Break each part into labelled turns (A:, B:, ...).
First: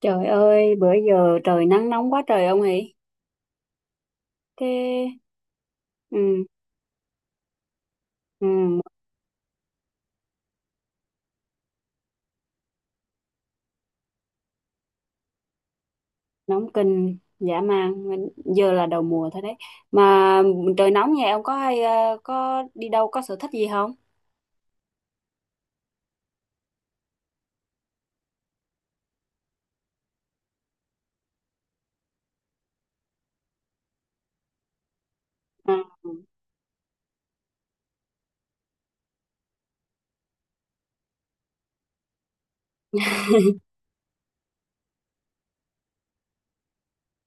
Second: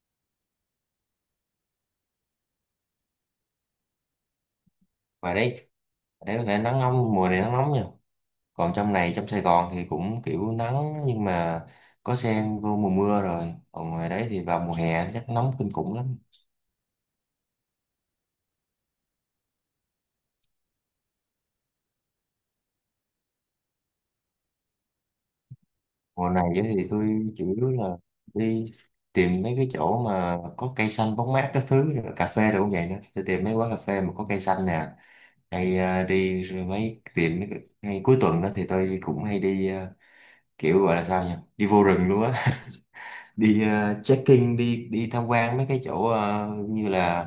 A: Trời ơi, bữa giờ trời nắng nóng quá trời ông ấy. Thế
B: Ngoài đấy Ở đấy
A: ừ,
B: có thể nắng nóng, mùa này nắng nóng nha. Còn
A: ừ,
B: trong này, trong Sài Gòn thì cũng kiểu nắng, nhưng mà có sen vô mùa mưa rồi, còn ngoài đấy thì vào mùa hè chắc nóng kinh khủng lắm.
A: nóng kinh dã man. Giờ là đầu mùa thôi đấy. Mà trời nóng nhà ông có hay có đi đâu, có sở thích gì không?
B: Mùa này á thì tôi chủ yếu là đi tìm mấy cái chỗ mà có cây xanh bóng mát các thứ rồi, cà phê rồi cũng vậy nữa, tôi tìm mấy quán cà phê mà có cây xanh nè,
A: Ừ.
B: hay đi rồi mấy tìm mấy ngay cuối tuần đó thì tôi cũng hay đi, kiểu gọi là sao nhỉ, đi vô rừng luôn á, đi trekking, đi đi tham quan mấy cái chỗ như là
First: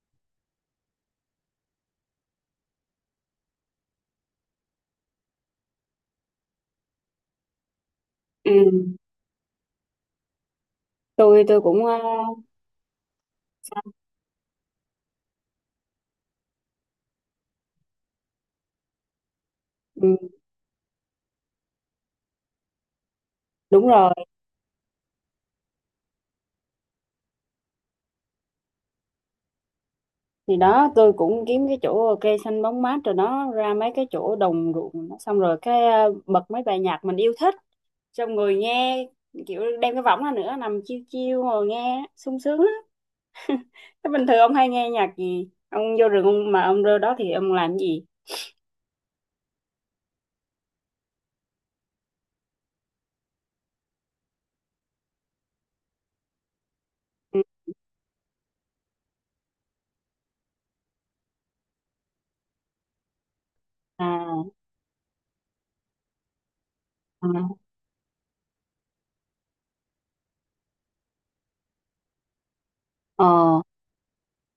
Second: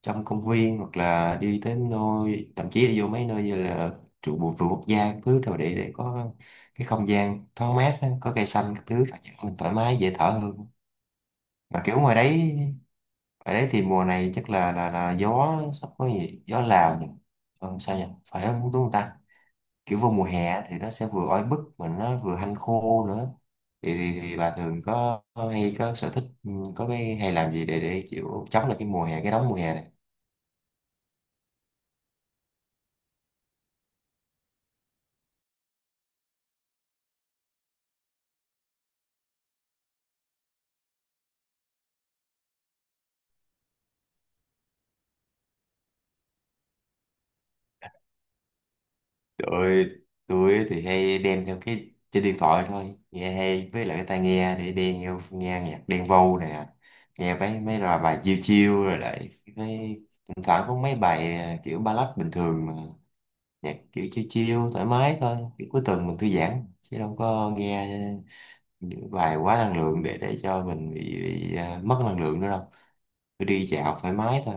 B: trong công viên, hoặc là đi tới nơi, thậm chí là vô mấy nơi như là trụ bộ vườn quốc gia các thứ rồi, để có cái không gian thoáng mát á, có cây
A: Ừ.
B: xanh các thứ, mình thoải mái dễ thở hơn.
A: Tôi
B: Mà
A: cũng
B: kiểu ngoài đấy thì mùa này chắc là gió, sắp có gì gió Lào nhỉ, sao nhỉ, phải không, đúng không ta, kiểu
A: ừ,
B: vô mùa hè á thì nó sẽ vừa oi bức mà nó vừa hanh khô nữa.
A: đúng
B: thì,
A: rồi.
B: thì, thì bà thường có hay có sở thích, có cái hay làm gì để chịu chống lại cái mùa hè, cái nóng mùa hè này?
A: Thì đó tôi cũng kiếm cái chỗ cây xanh bóng mát rồi nó ra mấy cái chỗ đồng ruộng nó, xong rồi cái bật mấy bài nhạc mình yêu thích, xong rồi nghe, kiểu đem cái võng ra nữa nằm chiêu chiêu ngồi nghe sung sướng. Thế bình thường ông hay nghe nhạc gì? Ông vô rừng ông mà ông rơi đó thì ông làm gì?
B: Tôi tôi thì hay đem theo cái trên điện thoại thôi, nghe hay với lại cái tai nghe, để đen nghe, nghe nhạc Đen Vâu nè, nghe
A: Ừ.
B: mấy mấy là bài chill chill rồi lại cái, thỉnh thoảng có mấy bài kiểu ballad bình thường, mà nhạc kiểu chill
A: À,
B: chill thoải mái thôi, kiểu cuối tuần mình thư giãn chứ đâu
A: à,
B: có nghe những bài quá năng lượng để cho mình mất năng lượng nữa đâu,
A: ờ,
B: cứ đi dạo thoải mái thôi.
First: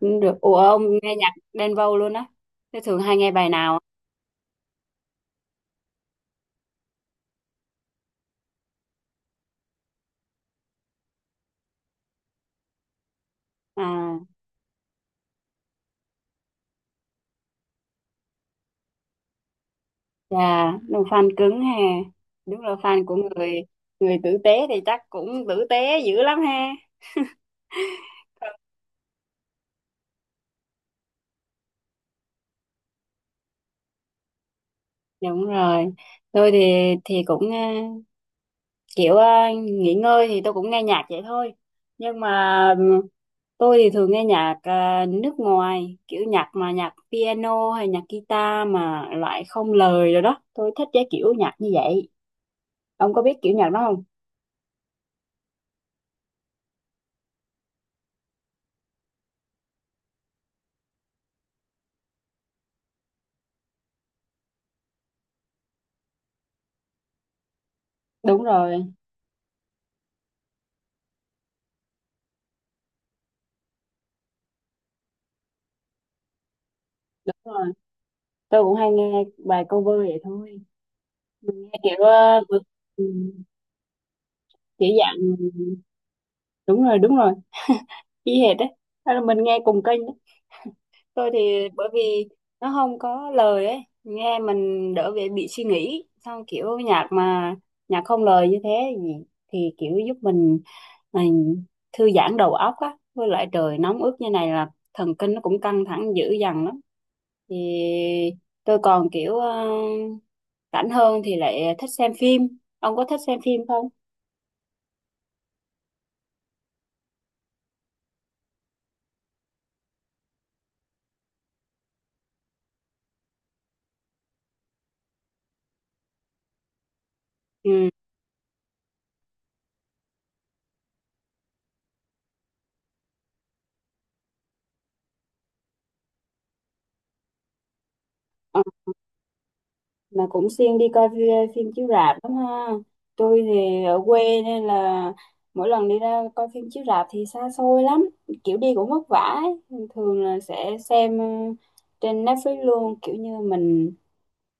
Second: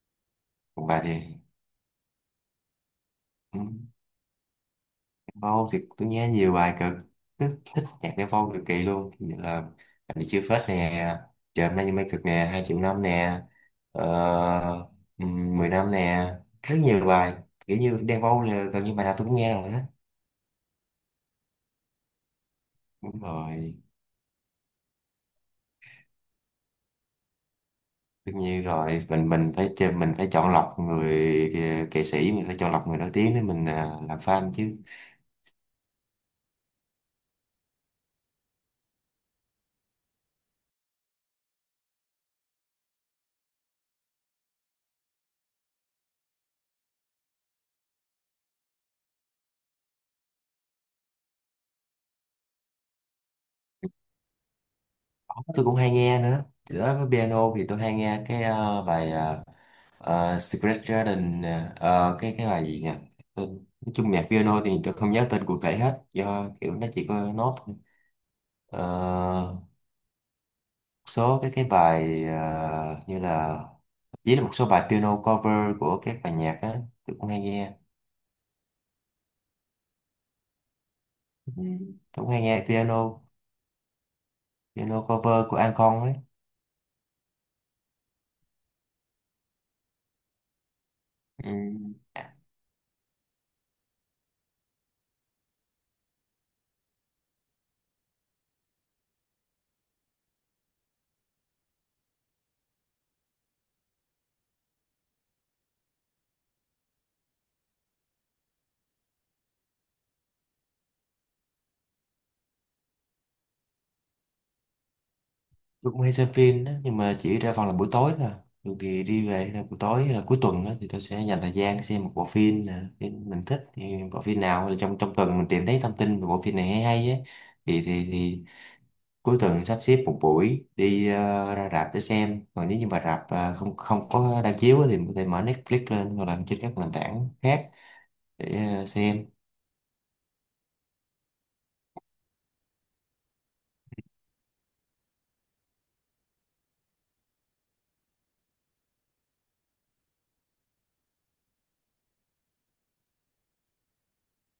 A: cũng được. Ủa ông
B: Còn bà thì?
A: nghe nhạc Đen Vâu luôn á? Thế thường hay nghe bài
B: ừ,
A: nào?
B: Vâu thì tôi nghe nhiều bài cực thích nhạc Đen Vâu cực kỳ luôn, như là Anh Đi Chưa Phết nè, Trời Hôm Nay Như Mây Cực nè, Hai Triệu Năm nè,
A: À,
B: ờ, ừ, Mười Năm nè, rất nhiều bài, kiểu như Đen Vâu là gần như bài nào tôi cũng nghe rồi đó.
A: chà, đúng fan cứng ha. Đúng là fan của
B: Đúng
A: người,
B: rồi,
A: người tử tế thì chắc cũng tử tế dữ lắm ha.
B: tất nhiên rồi, mình phải chơi, mình phải chọn lọc người, nghệ sĩ mình phải chọn lọc người nổi tiếng để mình làm fan chứ.
A: Đúng rồi. Tôi thì cũng kiểu nghỉ ngơi thì tôi cũng nghe nhạc vậy thôi. Nhưng mà tôi thì thường nghe nhạc à, nước ngoài, kiểu nhạc mà nhạc piano hay nhạc guitar mà loại không lời rồi đó. Tôi thích cái kiểu nhạc như vậy. Ông có biết kiểu nhạc đó không?
B: Đó, tôi cũng hay nghe nữa, giữa với piano thì tôi hay nghe cái bài Secret Garden nè. Ờ, cái bài gì nhỉ, Tên- nói chung nhạc piano thì tôi không nhớ tên cụ thể hết, do kiểu nó chỉ có nốt thôi.
A: Đúng rồi,
B: Ờ, số cái bài như là, chỉ là một số bài piano cover của các bài nhạc á, tôi cũng
A: đúng
B: hay
A: rồi.
B: nghe.
A: Tôi cũng hay nghe bài cover vậy thôi.
B: Ừ,
A: Mình nghe kiểu
B: tôi cũng hay nghe
A: ừ,
B: piano,
A: kiểu dạng
B: cover của An Con ấy.
A: đúng rồi, y hệt đấy. Hay là mình nghe cùng kênh. Tôi
B: Ừ.
A: thì bởi vì nó không có lời ấy, nghe mình đỡ bị suy nghĩ, xong kiểu nhạc mà nhạc không lời như thế thì, thì kiểu giúp mình thư giãn đầu óc á, với lại trời nóng ướt như này là thần kinh nó cũng căng thẳng dữ dằn lắm. Thì tôi còn kiểu rảnh hơn thì lại thích xem phim. Ông có thích xem phim không?
B: Tôi cũng hay xem phim đó, nhưng mà chỉ ra phòng là buổi tối thôi, thường thì đi về là buổi tối hay là cuối tuần đó, thì tôi sẽ dành thời gian xem một bộ phim nè, phim mình thích thì bộ phim nào là trong trong tuần mình tìm thấy thông tin về bộ phim này hay hay ấy, thì
A: Ừ.
B: thì thì cuối tuần sắp xếp một buổi đi ra rạp để xem. Còn nếu như mà rạp không không có đang chiếu á, thì mình có thể mở Netflix lên hoặc là trên các nền tảng khác để xem.
A: Mà cũng siêng đi coi phim, phim chiếu rạp lắm ha. Tôi thì ở quê nên là mỗi lần đi ra coi phim chiếu rạp thì xa xôi lắm, kiểu đi cũng vất vả ấy. Thường là sẽ xem ừ, trên Netflix luôn, kiểu như mình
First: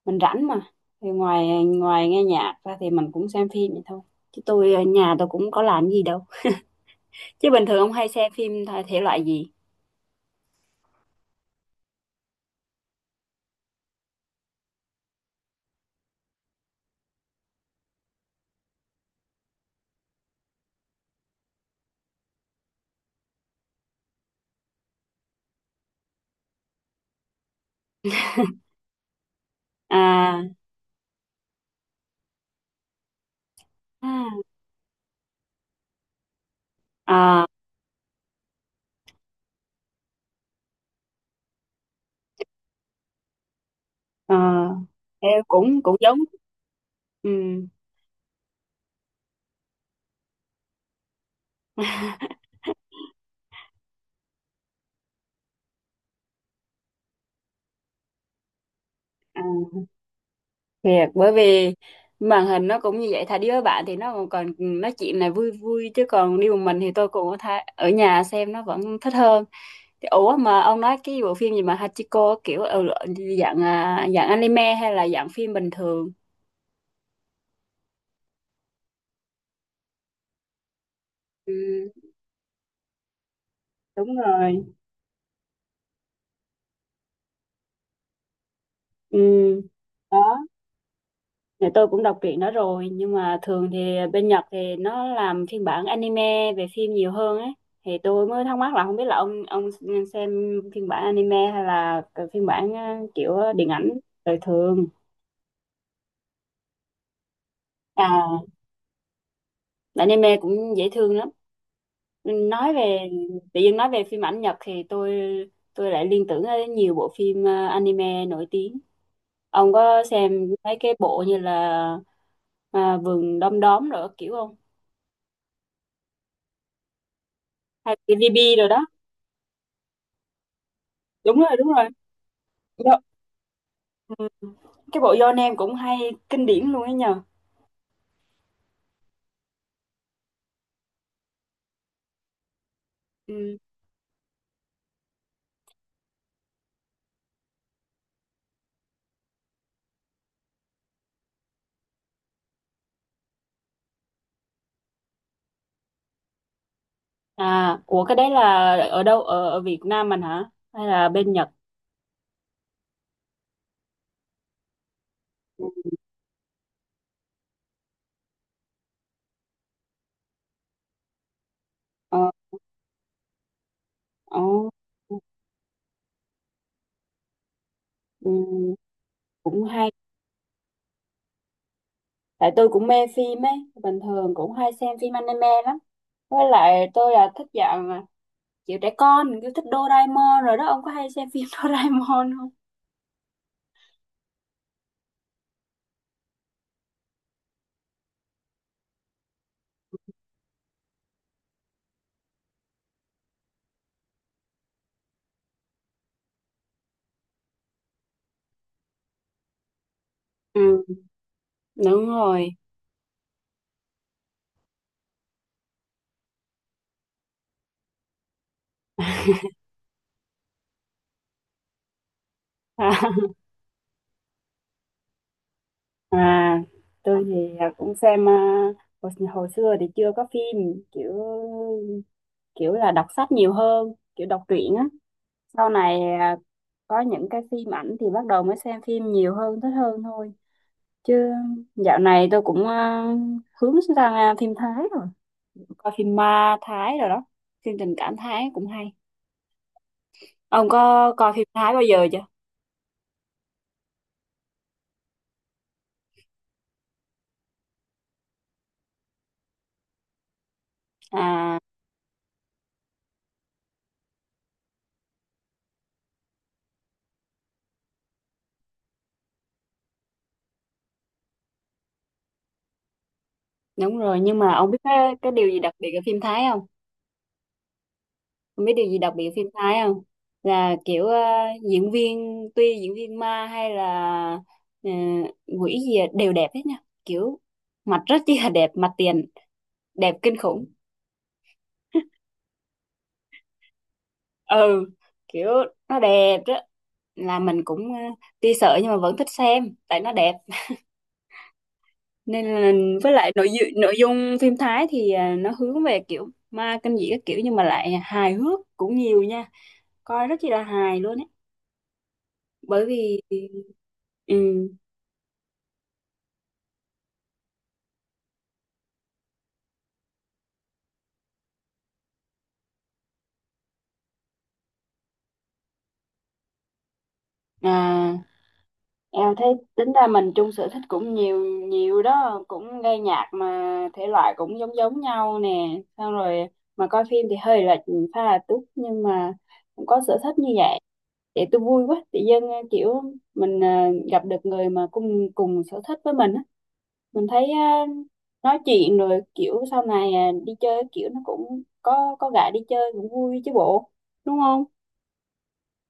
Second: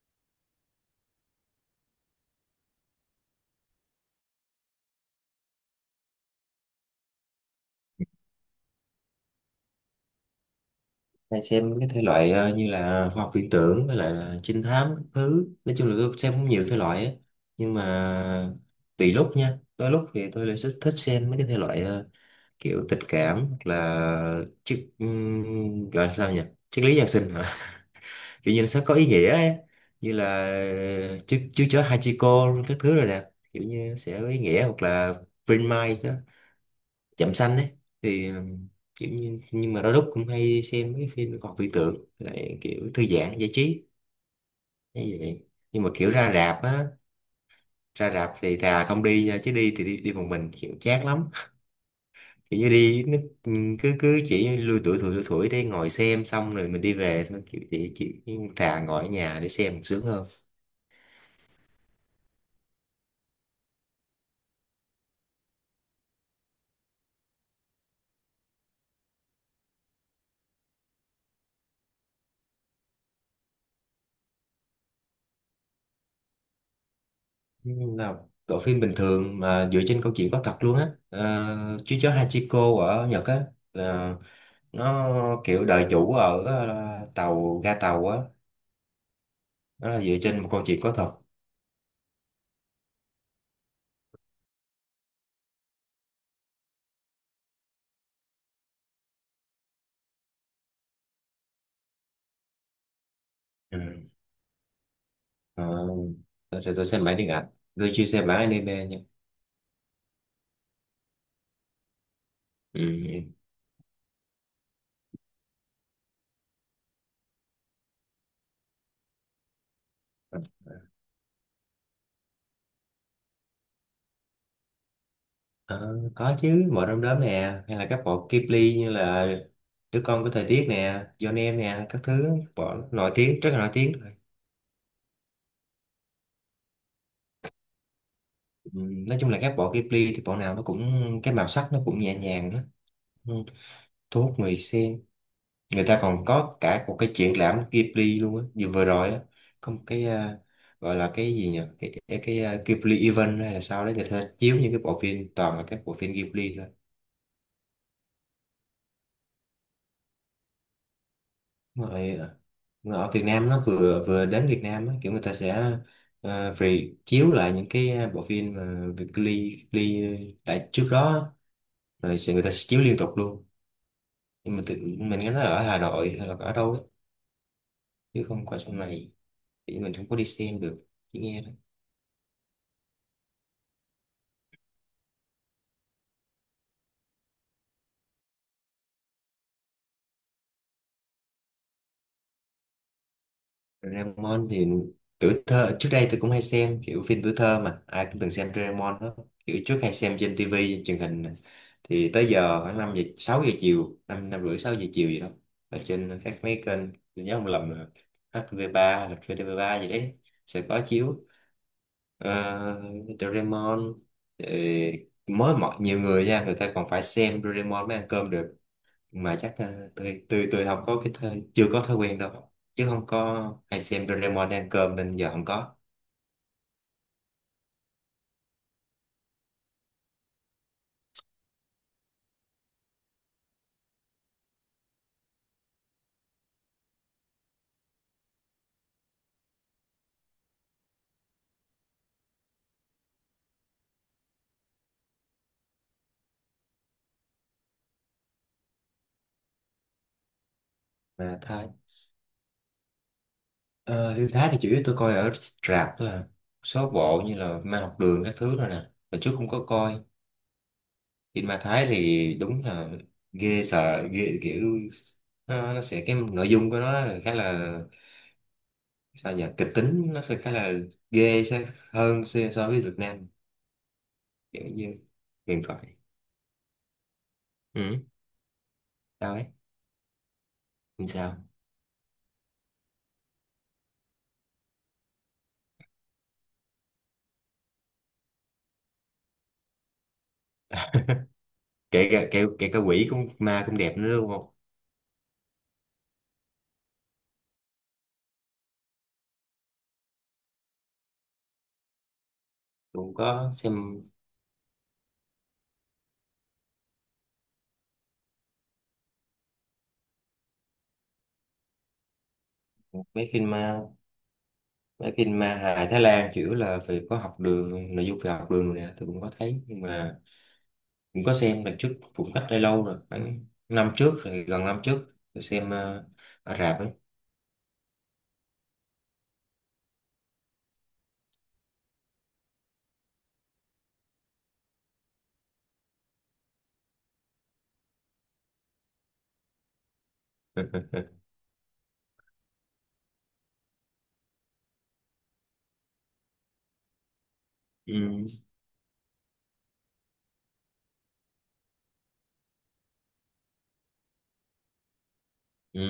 A: mình rảnh mà thì ngoài ngoài nghe nhạc ra thì mình cũng xem phim vậy thôi, chứ tôi ở nhà tôi cũng có làm gì đâu. Chứ bình thường ông hay xem phim thể thể loại gì?
B: Hay xem cái thể loại như là khoa học viễn tưởng với lại là trinh thám các thứ, nói chung là tôi xem cũng nhiều thể loại á, nhưng mà tùy lúc nha, đôi lúc thì tôi lại thích thích xem mấy cái thể loại kiểu tình cảm, hoặc là triết, gọi là sao nhỉ, triết lý nhân sinh hả kiểu như nó sẽ có ý nghĩa ấy, như là
A: À,
B: chú chó Hachiko các thứ rồi nè, kiểu như nó sẽ có ý
A: à,
B: nghĩa, hoặc là Vinmai, Trạm
A: à,
B: Xanh ấy thì kiểu như, nhưng mà đôi lúc cũng hay xem mấy cái phim còn viễn tưởng lại, kiểu thư giãn giải trí
A: à.
B: như
A: Em
B: vậy.
A: cũng
B: Nhưng mà
A: cũng
B: kiểu
A: giống.
B: ra rạp á,
A: Ừ.
B: ra rạp thì thà không đi nha, chứ đi thì đi, đi một mình kiểu chát lắm, kiểu như đi nó cứ cứ chỉ lui tuổi thủi lui thủi để ngồi xem xong rồi mình đi về thôi, kiểu chỉ thà ngồi ở nhà để
A: À.
B: xem sướng hơn.
A: Thiệt, bởi vì màn hình nó cũng như vậy, thà đi với bạn thì nó còn còn nói chuyện này vui vui, chứ còn đi một mình thì tôi cũng tha, ở nhà xem nó vẫn thích hơn. Thì ủa mà ông nói cái bộ phim gì mà Hachiko, kiểu ừ, dạng à, dạng anime hay là dạng phim bình thường?
B: Nhưng là bộ phim bình thường mà dựa trên câu chuyện có thật luôn á,
A: Ừ,
B: chú chó Hachiko ở Nhật á,
A: đúng rồi.
B: nó kiểu đời chủ ở tàu, ga tàu á,
A: Ừ.
B: nó là dựa
A: Đó.
B: trên một câu chuyện có thật.
A: Này, tôi cũng đọc truyện đó rồi nhưng mà thường thì bên Nhật thì nó làm phiên bản anime về phim nhiều hơn ấy. Thì tôi mới thắc mắc là không biết là ông xem phiên bản anime hay là cái phiên bản kiểu điện
B: Ừ.
A: ảnh đời thường.
B: Ờ, tôi xem bản điện ảnh, tôi chưa xem bản
A: À,
B: anime nha.
A: anime cũng dễ thương lắm. Nói về
B: Ừ.
A: tự nhiên, nói về phim ảnh Nhật thì tôi lại liên tưởng đến nhiều bộ phim anime nổi tiếng. Ông có xem mấy cái bộ như là à, vườn đom đóm rồi kiểu không?
B: Ờ, có chứ, mọi đom Đóm nè, hay là
A: Hay
B: các
A: cái
B: bộ
A: DB rồi
B: Ghibli,
A: đó.
B: như là Đứa Con Của Thời Tiết nè,
A: Đúng
B: Johnny
A: rồi,
B: Em
A: đúng rồi.
B: nè, các thứ bộ
A: Do,
B: nổi tiếng, rất là nổi tiếng.
A: ừ, cái bộ Your Name cũng hay, kinh điển luôn ấy nhờ.
B: Ừ. Nói chung là các bộ Ghibli thì bộ nào nó cũng, cái màu sắc nó cũng nhẹ nhàng á, ừ.
A: Ừ.
B: thu hút người xem. Người ta còn có cả một cái triển lãm Ghibli luôn á, vừa vừa rồi á, có một cái gọi là cái gì nhỉ, cái Ghibli event hay là sao đấy, người ta chiếu những cái bộ phim, toàn là các bộ phim Ghibli thôi.
A: À, ủa cái đấy là ở đâu, ở, ở Việt Nam mình hả hay là bên Nhật?
B: Mà ở mà ở Việt Nam, nó vừa vừa đến Việt Nam á, kiểu người ta sẽ
A: Ừ.
B: à, re chiếu lại những cái bộ phim mà Việt Ghibli, Ghibli tại trước đó á, rồi
A: Ờ,
B: sẽ, người ta sẽ chiếu liên tục luôn.
A: ờ,
B: Nhưng mà mình nghe nói là ở Hà Nội hay là ở đâu đó, chứ
A: ừ,
B: không qua trong này
A: cũng
B: thì
A: hay.
B: mình không có đi xem được, chỉ nghe.
A: Tại tôi cũng mê phim ấy, bình thường cũng hay xem phim anime lắm. Với lại tôi là thích dạng kiểu trẻ con, kiểu thích Doraemon rồi đó. Ông có hay xem phim Doraemon không?
B: Doraemon thì tuổi thơ trước đây tôi cũng hay xem, kiểu phim tuổi thơ mà ai cũng từng xem Doraemon đó, kiểu trước hay xem trên tivi truyền hình nè, thì tới giờ khoảng 5 giờ 6 giờ chiều, năm 5 rưỡi 6 giờ chiều gì đó, ở trên các mấy kênh, tôi nhớ không lầm là HTV3 hoặc là VTV3 gì đấy sẽ có
A: Ừ,
B: chiếu
A: đúng rồi.
B: Ờ, Doraemon. ờ, Mới mọi nhiều người nha, người ta còn phải xem Doraemon mới ăn cơm được, mà chắc tôi không có cái thói, chưa có thói quen đâu, chứ không có hay xem Doraemon ăn cơm, nên giờ không có.
A: À, tôi thì à, cũng xem à, hồi, hồi xưa thì chưa có phim kiểu, kiểu là đọc sách nhiều hơn, kiểu đọc truyện á. Sau này à, có những cái phim ảnh thì bắt đầu mới xem phim nhiều hơn, thích hơn thôi. Chứ dạo này tôi cũng à, hướng sang à, phim Thái rồi, coi phim ma Thái rồi đó, phim tình cảm Thái cũng hay. Ông có coi
B: Mà
A: phim
B: Thái,
A: Thái bao giờ chưa?
B: ờ, phim Thái thì chủ yếu tôi coi ở rạp thôi à, số bộ như là Ma Học Đường các thứ rồi nè, mà trước không có coi. Phim
A: À,
B: ma Thái thì đúng là ghê, sợ ghê, kiểu nó sẽ, cái nội dung của nó là khá là, sao nhỉ, kịch tính, nó sẽ khá là ghê sẽ hơn so so với Việt Nam,
A: đúng rồi. Nhưng mà
B: kiểu
A: ông biết
B: như
A: cái điều gì
B: huyền
A: đặc biệt
B: thoại.
A: ở phim Thái không?
B: Ừ,
A: Không biết điều gì đặc biệt
B: sao
A: phim
B: ấy?
A: Thái không? Là kiểu
B: Làm sao?
A: diễn viên, tuy diễn viên ma hay là ờ, quỷ gì à, đều đẹp hết nha. Kiểu mặt rất chi là đẹp, mặt tiền đẹp kinh khủng.
B: Kể cả, kể cả quỷ cũng, ma cũng đẹp nữa đúng không,
A: Ừ, kiểu nó đẹp đó. Là mình cũng ờ, tuy sợ nhưng mà vẫn thích xem tại nó đẹp. Nên là với
B: cũng
A: lại nội
B: có
A: dung, nội
B: xem
A: dung phim Thái thì ờ, nó hướng về kiểu ma kinh dị các kiểu, nhưng mà lại hài hước cũng nhiều nha. Coi rất chi là hài luôn á. Bởi vì
B: mấy phim ma.
A: ừ
B: Mấy phim ma hài Thái Lan chủ yếu là phải có học đường, nội dung về học đường rồi nè, tôi cũng có thấy, nhưng mà cũng có xem lần trước, cũng cách đây lâu rồi, khoảng năm trước rồi, gần năm trước tôi xem ở rạp ấy.
A: à, em thấy tính ra mình chung sở thích cũng nhiều nhiều đó, cũng nghe nhạc mà thể loại cũng giống giống nhau nè, xong rồi mà coi phim thì hơi lệch pha là túc, nhưng mà cũng có sở thích như vậy. Để tôi vui quá, tự dưng ờ, kiểu mình à, gặp được người mà cùng cùng sở thích với mình á, mình thấy à,
B: Ừ.
A: nói chuyện rồi kiểu sau này à, đi chơi kiểu nó cũng có gã đi chơi cũng vui chứ bộ, đúng không?
B: Ừ.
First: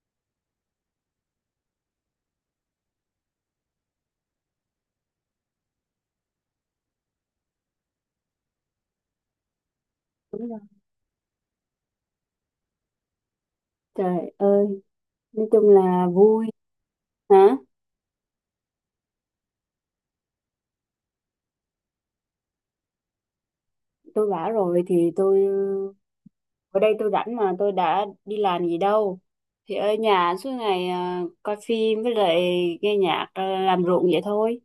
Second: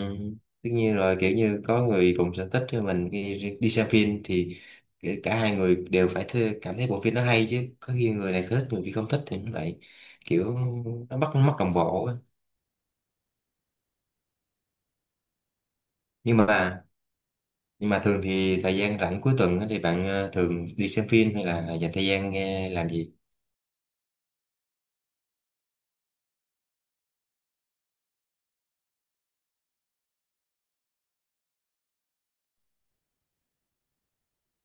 B: Tất nhiên rồi, kiểu như có người cùng sở thích với mình đi, đi xem phim thì kể cả hai người đều phải cảm thấy bộ phim nó hay, chứ có khi người này thích người kia không thích thì nó lại kiểu nó mất mất đồng bộ á.
A: Trời ơi, nói chung là
B: nhưng
A: vui.
B: mà
A: Hả?
B: nhưng mà thường thì thời gian rảnh cuối tuần á thì bạn thường đi xem phim, hay là dành thời gian nghe làm gì?
A: Tôi bảo rồi thì tôi ở đây tôi rảnh mà tôi đã đi làm gì đâu. Thì ở nhà suốt ngày à, coi phim với lại nghe nhạc à, làm ruộng vậy thôi.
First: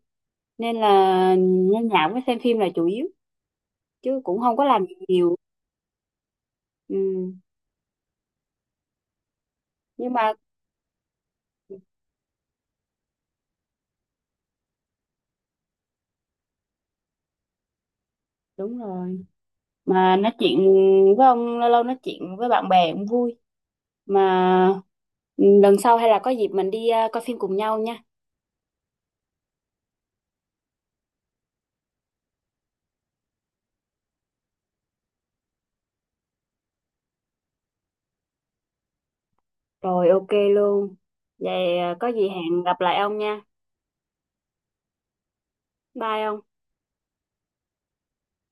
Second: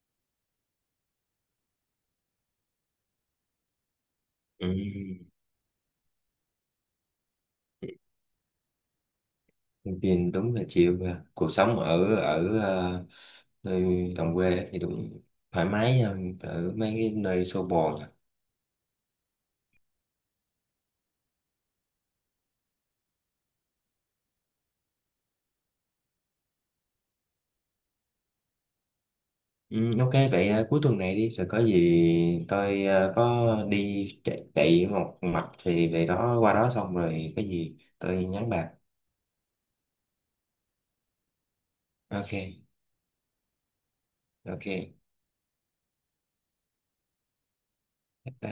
A: Nên là nghe nhạc với xem phim là chủ yếu, chứ cũng không có
B: Ừ.
A: làm gì nhiều. Ừ.
B: Xem
A: Nhưng
B: phim
A: mà
B: đúng là chịu, cuộc sống ở ở nơi đồng quê thì đúng thoải mái hơn ở mấy cái nơi xô bồ.
A: đúng rồi. Mà nói chuyện với ông, lâu lâu nói chuyện với bạn bè cũng vui. Mà ừ, lần sau hay là có dịp mình đi à, coi phim cùng nhau nha.
B: Ừ, ok vậy, cuối tuần này đi rồi, có gì tôi có đi chạy, chạy một mạch thì về đó, qua đó xong rồi có gì tôi nhắn bạn.
A: Rồi ok luôn. Vậy à, có gì
B: Ok.
A: hẹn gặp lại ông nha.
B: Ok.
A: Bye ông.